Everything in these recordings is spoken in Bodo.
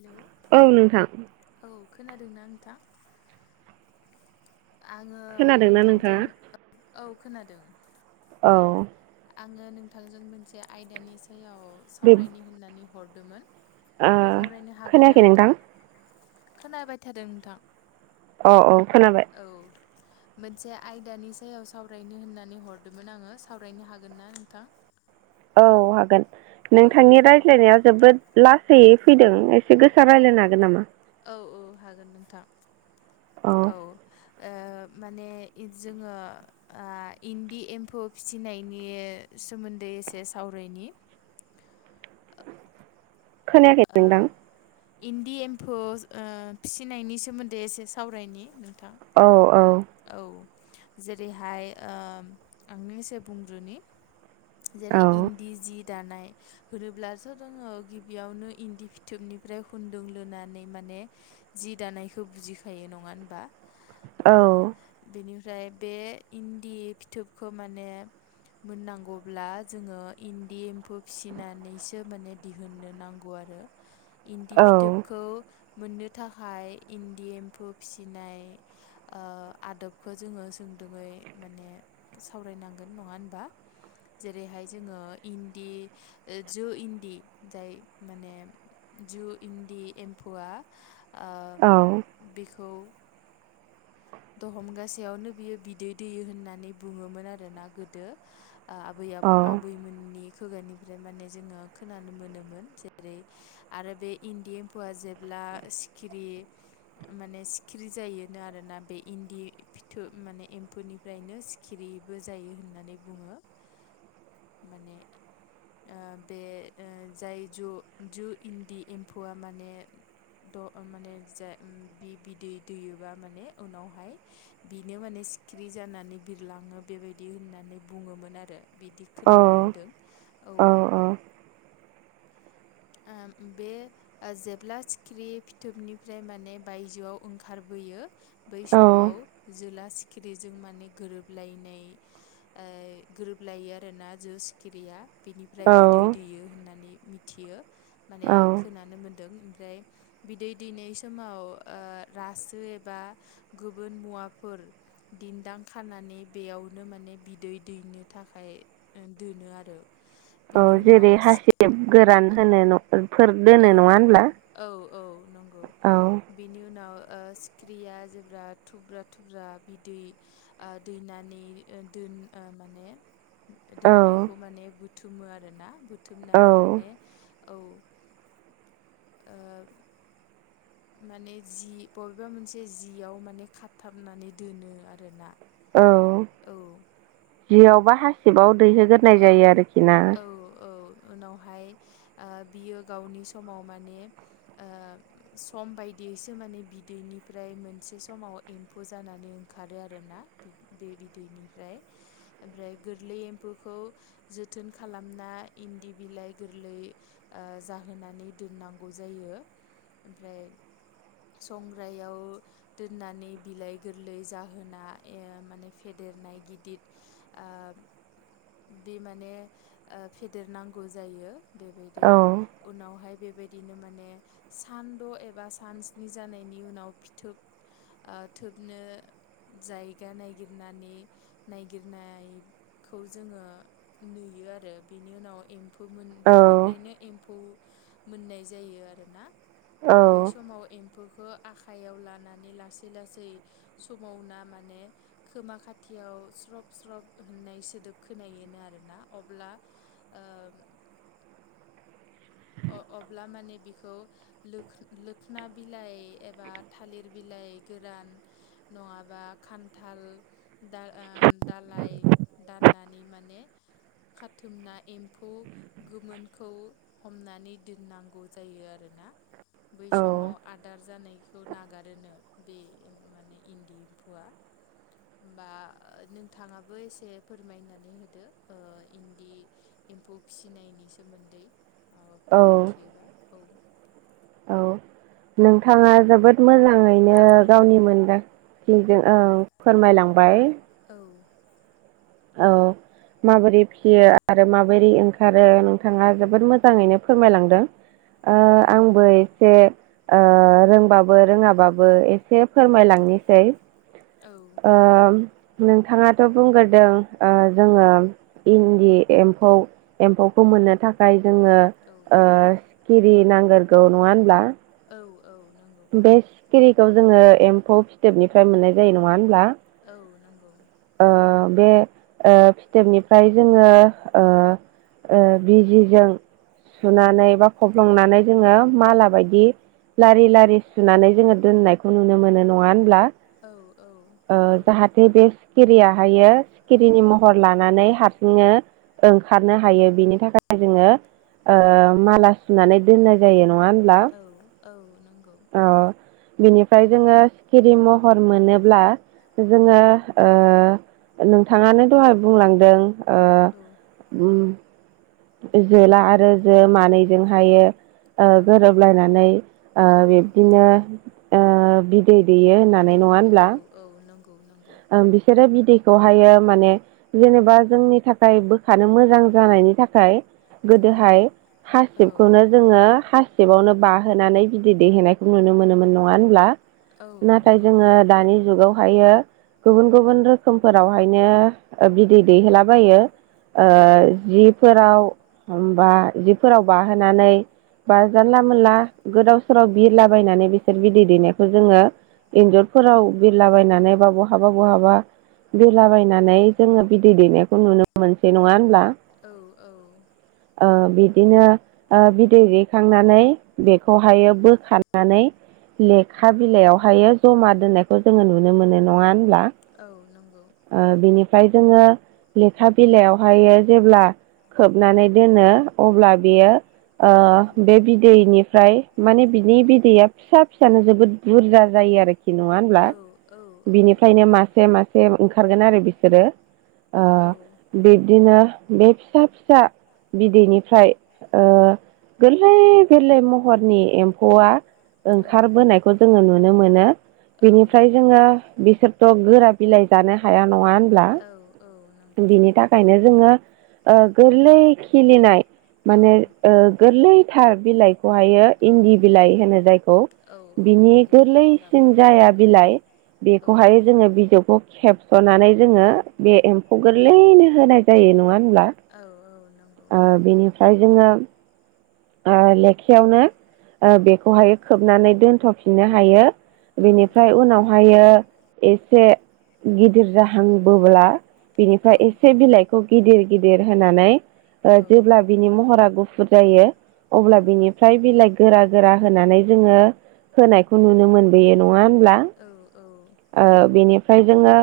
हेलौ औ नोंथां। ना नोंथां। आंङो खोनादोंना नोंथांजों नोंथाङा? औ खोनादों। औ। आंङो नोंथांजों मोनसे आयदानि सायाव बे सावरायनि होननानै हरदोंमोन। ओ सावरायनो हागोन ना खोनायाखै नोंथां? खोनाबाय थादों नोंथां। अ अ। औ। मोनसे आयदानि सायाव सावरायनो होननानै हरदोंमोन आंङो सावरायनो हागोनना नोंथां? औ हागोन औ नोंथांनि रायज्लायनाया जोबोद लासै फैदों एसे गोसा रायज्लायनो हागोन नामा? औ हागोन नोंथां औ ओ माने जोंङो इन्दि ए एम्फौ फिसिनायनि सोमोन्दै एसे सावरायनि [unintelligible] खोनायाखै नोंथां? ओ इन्दि एम्फौ ओ फिसिनायनि सोमोन्दै एसे सावरायनि,। औ औ। औ जेरैहाय ओ आंनो एसे बुंग्रोनि जेरै औ इन्दि जि दानाय होनोब्लास' दोंङो गिबियावनो इन्दि फिथोबनिफ्राय हुनदों लुनानै मान [unintelligible] माने जि दानायखौ बुजिखायो नंङा होनबा? ओ औ। बेनिफ्राय बे इन्दि फिथोबखौ माने मोननांगौब्ला जोंङो इन्दि एम्फौ फिसिनानैसो माने दिहुननो नांगौ आरो। [unintelligible] इन्दि औ फिथोबखौ मोननो थाखाय इन्दि एम्फौ फिसिनाय ओ आदबखौ जोंङो सोंदोङै माने सावरायनांगोन नंङा होनबा? जेरैहाय जोंङो इन्दि ओ जो इन्दि जाय माने जु इन्दि एम्फौआ ओ औ बेखौ दहमगासेयावनो बियो बिदै दैयो होननानै बुंङोमोन आरोना गोदो। आबै आ-आबैमोननि खुगानिफ्राय माने जोंङो खोनानो मोनोमोन जेरै आरो बे इन्दि एम्फौआ जेब्ला दा सिखिरि माने सिखिरि जायोनो आरोना बे इन्दि [unintelligible] फिथोब माने एम्फौनिफ्रायनो सिखिरिबो जायो होननानै बुंङो। माने ओ बे ए जाय ज जु इन्दि एम्फौआ माने द माने जे बि बिदै दैयोबा माने उनाव हाय बिनो माने सिखिरि जानानै बिरलाङो बेबायदि होननानै बुङोमोन आरो। बिदि खोनानो मोनदों औ। बे जेब्ला थिखिरि फिथोबनिफ्राय माने बायजोआव ओंखारबो यो बै औ समाव जोला सिखिरिजों माने गोरोबलायनाय गोरोबलायो आरोना जो सिखिरिया बिनिफ्राय बिदै दैयो होननानै मिथियो। माने औ खोनानो मोनदों ओमफ्राय बिदै दैनाय समाव ओ रासो एबा गुबुन मुवाफोर दिन्दां खानानै बेयावनो माने बिदै दै ओइनो थाखाय दोनो आरो। औ बिनि उनाव जेरै हासिब गोरान होनो न' औ, औ औ नंगौ औ बेनि उनाव ओ सिख्रिया जेब्ला थुब्रा थुब्रा बिदै दैनानै ओ माने औ दोननायखौ माने बुथुमो आरोना बुथुमनानै माने औ औ [inaudible] ओ [inaudible] माने जि बबेबा मोनसे जियाव माने खाथाबनानै दोनो आरो ना। औ जियावबा हासिबाव दैहोगोरनाय औ जायो आरोखि ना। औ औ उनावहाय आ बियो गावनि समाव माने ओ सम बाय दिसो माने बिदैनिफ्राय मोनसे समाव एम्फौ जानानै ओंखारो आरोना। बि दै निफ्राय ओमफ्राय गोरलै एम्फो खौ जोथोन खालामना इन्दि बिलाइ गोरलै ओ जाहोनानै दोन नांगौ जायो। ओमफ्राय संग्रायाव दोननानै बिलाइ गोरलै जाहोना ए माने फेदे देरनाय गिदिर ओ बे माने ओ फेदेरनांगौ जायो बेबायदि औ उनावहाय बे बायदिनो माने सानद' एबा सान स्नि जानायनि उनाव फिथोब ओ थोबनो जायगा नायगिरनानै नायगिरनायखौ जोङो नुयो आरो बेनि उनाव एम्फौमोन औ बेनिफ्रायनो एम्फौ मोननाय जायो आरोना। औ बै समाव एम्फौखो आखाइयाव लानानै लासै लासै समावना माने खोमा खाथियाव स्रब स्रब होननाय सोदोब खोनायोनो आरोना अब्ला ओ अ अब्ला माने बिखौ लोखा लोखना बिलाइ एबा थालिर बिलाइ आय गोरान नङाबा खान्थाल दा ओ दालाइ दाननानै माने खाथुमना एम्फौ गोमोनखौ हमनानै दोननांगौ जायो आरोना। बै औ समाव आदार जानायखौ नागारोनो बे माने इन्दि एम्फौआ होमबा ओ नोंथाङाबो एसे फोरमायनानै होदो ओ इन्दि एम्फौ फिसिनायनि सोमोन्दै औ माबाफोर मिथियोबा औ औ नोंथाङा जोबोद मोजाङैनो गावनि मोनदां थिजों ओं फोरमायलांबाय औ औ माबोरै फियो आरो माबोरै ओंखारो नोंथाङा जोबोद मोजाङैनो फोरमायलांदों। ओ आंबो एसे ओ रोंबाबो रोङाबाबो एसे फोरमायलांनोसै औ ओ नोंथाङाथ' बुंग्रोदों ओ जोङो इन्दि एम्फौ एम्फौखौ मोननो थाखाय जोङो औ ओ सिखिरि नांग्रोगौ नङा होनब्ला औ औ नंगौ बे सिखिरिखौ जोङो एम्फौ फिथोबनिफ्राय मोननाय जायो नङा होमब्ला? औ नोंगौ बे ओ फिथोबनिफ्राय जोङो ओ, ओ बिजिजों सुनानै बा खब्लंनानै जोङो माला बायदि लारि लारि सुनानै जोङो दोननायखौ नुनो मोनो, नङा होनब्ला। औ औ ओ नंगौ जाहाथे बे सिखिरिया दायो सिखिरिनि महर लानानै हारसिनो ओंखारनो हायो बिनि थाखाय जोङो ओ माला सुनानै दोननाय जायो। नङा होनब्ला औ औ नों औ बिनिफ्राय जोङो सिखिरि महर मोनोब्ला जोङो ओ नोंथाङानो दहाय बुंलांदों ओ औ ओम जोला आरो जो मानैजोंहायो ओ औ गोरोबलायनानै ओ औ बिब्दिनो ओ बि दै देयो होननानै नङा बिदैरि होनब्ला औ औ नंगौ नंगौ ओं बिसोरो बिदै खौहायो माने जेनेबा जोंनि थाखाय बोखानो मोजां जानायनि थाखाय औ गोदोहाय औ हासिबखौनो जोङो हा सिबावनो बाहोनानै बिदै दैेहोनायखौ नुनो मोनोमोन नङा होनब्ला। औ नाथाय नंगौ जोङो दानि जुगावहायो गुबुन गुबुन रोखोमफोरावहायनो ओ बिदै दैहोलाबायो ओ औ जिफोराव होमबा जिफोराव बाहोनानै बा जानला मोनला गोदाव सोराव बिरलाबायनानै बिसोर बिदै दैनायखौ जोङो एन्जुरफोराव बिरलाबायनानै बा बहा हाबा बहाबा बिरलाबायनानै जोङो बिदै दैेनायखौ नुनो मोनसै नङा होनब्ला औ औ ओ बिदिनो ओ बिदै दैखांनानै बेखौहायो बोखारनानै लेखा बिलाइयावहायो जमा दोननायखौ जोङो नुनो मोनो नङा होनब्ला औ नंगौ ओ बिनि फ्राय जोङो लेखा बिलाइयावहायो जेब्ला खोबनानै दोनो अब्ला बियो ओ औ बे बिदैनिफ्राय माने बिनि औ बिदैया फिसा फिसानो जोबोद बुरजा जायो आरो औ औ औ बे मासे मासे ओंखारगोन आरो बिसोरो ओ बिब्दिनो बे फिसा फिसा बिदैनिफ्राय ओ गोरलै गोरलै महरनि एम्फौआ ओंखारबोनायखौ जोङो नुनो मोनो। बिनिफ्राय औ जोङो बिसोर ओ गोरा बिलाइ जानो हाया नङा होनब्ला औ नंगौ बिनि थाखायनो जोङो ओ गोरलै खिलिनाय औ माने ओ गोरलैथार बिलाइ खौहायो औ इन्दि बिलाइ होनो जायखौ औ औ बिनि इन्दि बिलाइखौ गोरलैसिन लाबोनाय जाया जायो औ बिलाइ औ बेखौहाय जोङो बिजौखौ खेबस'नानै जोङो बे एम्फौ गोरलैनो होनाय जायो नङा होनब्ला औ नंगौ ओ बेनिफ्राय जोङो ओ लेखायावनो ओ औ बेखौहाय खोबनानै दोनथ'फिननो हायो औ बेनिफ्राय उनावहायो एसे गिदिर जाहांबोब्ला औ बिनिफाय एसे बिलाइखौ गिदिर गिदिर होनानै ओ जेब्ला बिनि महरा गु फुर जायो अब्ला औ बिनिफ्राय बिलाय गोरा गोरा होनानै जोङो होनायखौ नुनो मोनबोयो नङा होनब्ला औ ओ बेनिफ्राय जोङो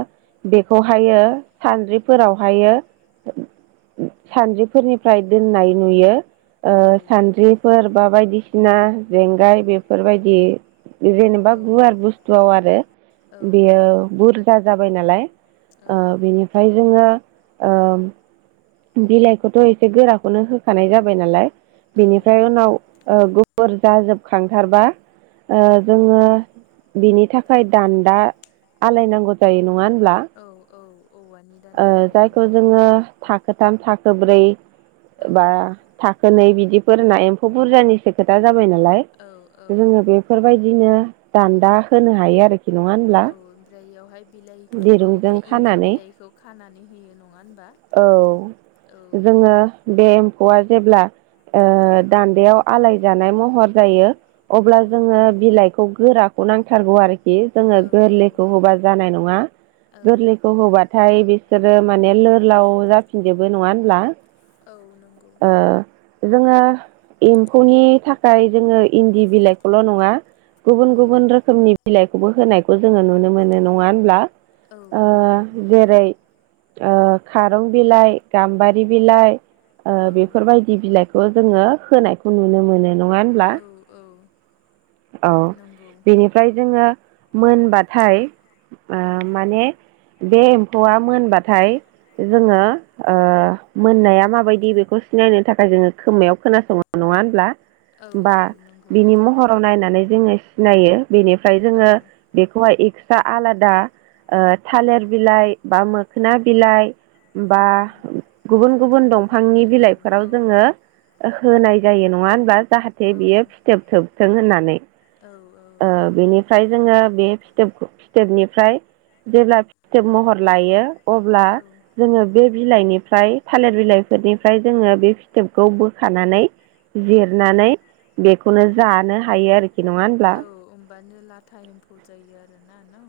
बेखौहायो सानद्रिफोरावहायो [inaudible] सानद्रिफोरनिफ्राय दोननाय नुयो ओ सानद्रिफोर बा बायदिसिना जेंगाय बेफोरबायदि जेनेबा गुवार बुस्थुआव आरो औ बेयो बुरजा जाबाय नालाय ओ बेनिफ्राय जोङो ओम बिलाइखौथ' एसे गोराखौनो होखानाय जाबाय नालाय बिनिफ्राय उनाव ओ गुफुर जाजोबखांथारबा ओ औ जोङो बिनि थाखाय दान्दा आलायनांगौ जायो नङा होन औ औ औवानि ओ दान्दा जायखौ लायनायनि जोङो थाखोथाम थाखो ब्रै औ ओ बा थाखोनै बिदिफोर होना एम्फौ बुरजानिसो खोथा जाबाय नालाय औ औ जोङो बेफोरबायदिनो दान्दा होनो हायो आरो औ ओमफ्राय इयावहाय बिलाइफोरखौ दिरुंजों बे इन्दि खानानै बिलाइखौ खानानै होयो नङा होनबा औ औ जोङो बे एम्फौआ जेब्ला ओ दान्दायाव औ आलाय जानाय महर जायो अब्ला औ जोङो बिलाइखौ गोराखौ नांथारगौ आरो खि जोङो गोरलैखौ औ होबा जानाय नङा औ गोरलैखौ होबा थाय बिसोरो माने लोरलाव जाफिनजोबो नङा होनब्ला? औ नंगौ। ओ जोङो एम्फौनि थाखाय जोङो इन्दि बिलाइखौल' नङा गुबुन औ गुबुन रोखोमनि बिलाइखौबो होनायखौ जोङो नुनो मोनो नङा होनब्ला? औ नंगौ। ओय ओ खारं बिलाइ गाम्बारि बिलाइ ओ औ बेफोरबायदि बिलाइखौ जोङो होनायखौ नुनो मोनो। नङा होनब्ला औ औ नंगौ बेनिफ्राय जोङो मोनबाथाय ओ औ माने बे एम्फौआ मोनबाथाय जोङो औ ओ मोननाया माबायदि बेखौ सिनायनो थाखाय जोङो खोमायाव खोनासंयो न नङा होनब्ला औ बा नंगौ बिनि महराव नायनानै जोङो सिनायो। बेनिफ्राय औ जोङो बेखौहाय एक्सट्रा आलादा ओ औ थालेर बिलाइ बा मोखोना बिलाइ बा औ उ गुबुन खान्थाल गुबुन बिलाइ दंफांनि बायदि बुं बिलाइफोराव औ जोङो ओ होनाय जायो नङा होनब्ला जाहाथे औ बियो फिथोब थोबथों होननानै औ औ ओ नंगौ बेनिफ्राय जोङो बे फिथोब खो फिथोबनिफ्राय जेब्ला फिथोब महर लायो अब्ला औ जोङो बे बिलाइनिफ्राय थालेर बिलाइफोरनिफ्राय जोङो बे फिथोबखौ बोखानानै औ जिरनानै बेखौनो जानो हायो आरोखि नङा होनब्ला? दिनो लाथा एम्फौ जायो आरोना न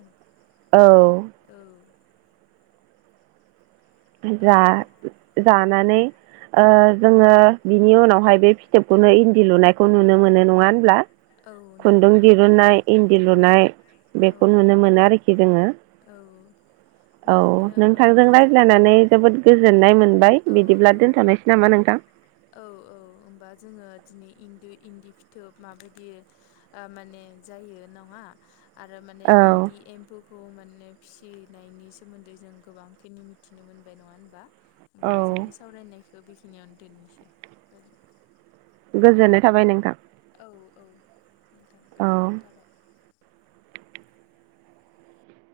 औ औ औ जा ओ जानानै ओ जोङो बिनि उनावहाय बे फिथोबखौनो इन्दि लुनायखौ नुनो मोनो नङा होनब्ला? औ खुन्दुं नंगौ दिरुनाय इन्दि लुनाय औ बेखौ नुनो मोनो आरोखि जोङो। औ औ बिदिनो ओ नोंथांजों बिदि रायज्लायनानै जोबोद गोजोननाय मोन औ औ होनबा [unintelligible] दोनथ'दोनिसै नामा नोंथां? औ औ ओमबा जोङो दिनै इन्दि इन्दि फिथोब माबायदि ओ माने जायो नङा आरो माने औ इन्दि एम्फौ खौ माने फिसिनायनि सोमोन्दै जों गोबांखिनि मिथिनो मोनबाय नङा होनबा? ओमबा औ जोंनि सावरायनायखौ बेखिनियावनो दोननोसै‌ ओज गोजोननाय थाबाय नोंथां। औ औ नोंथां औ गोजोन्नाय थाबाय।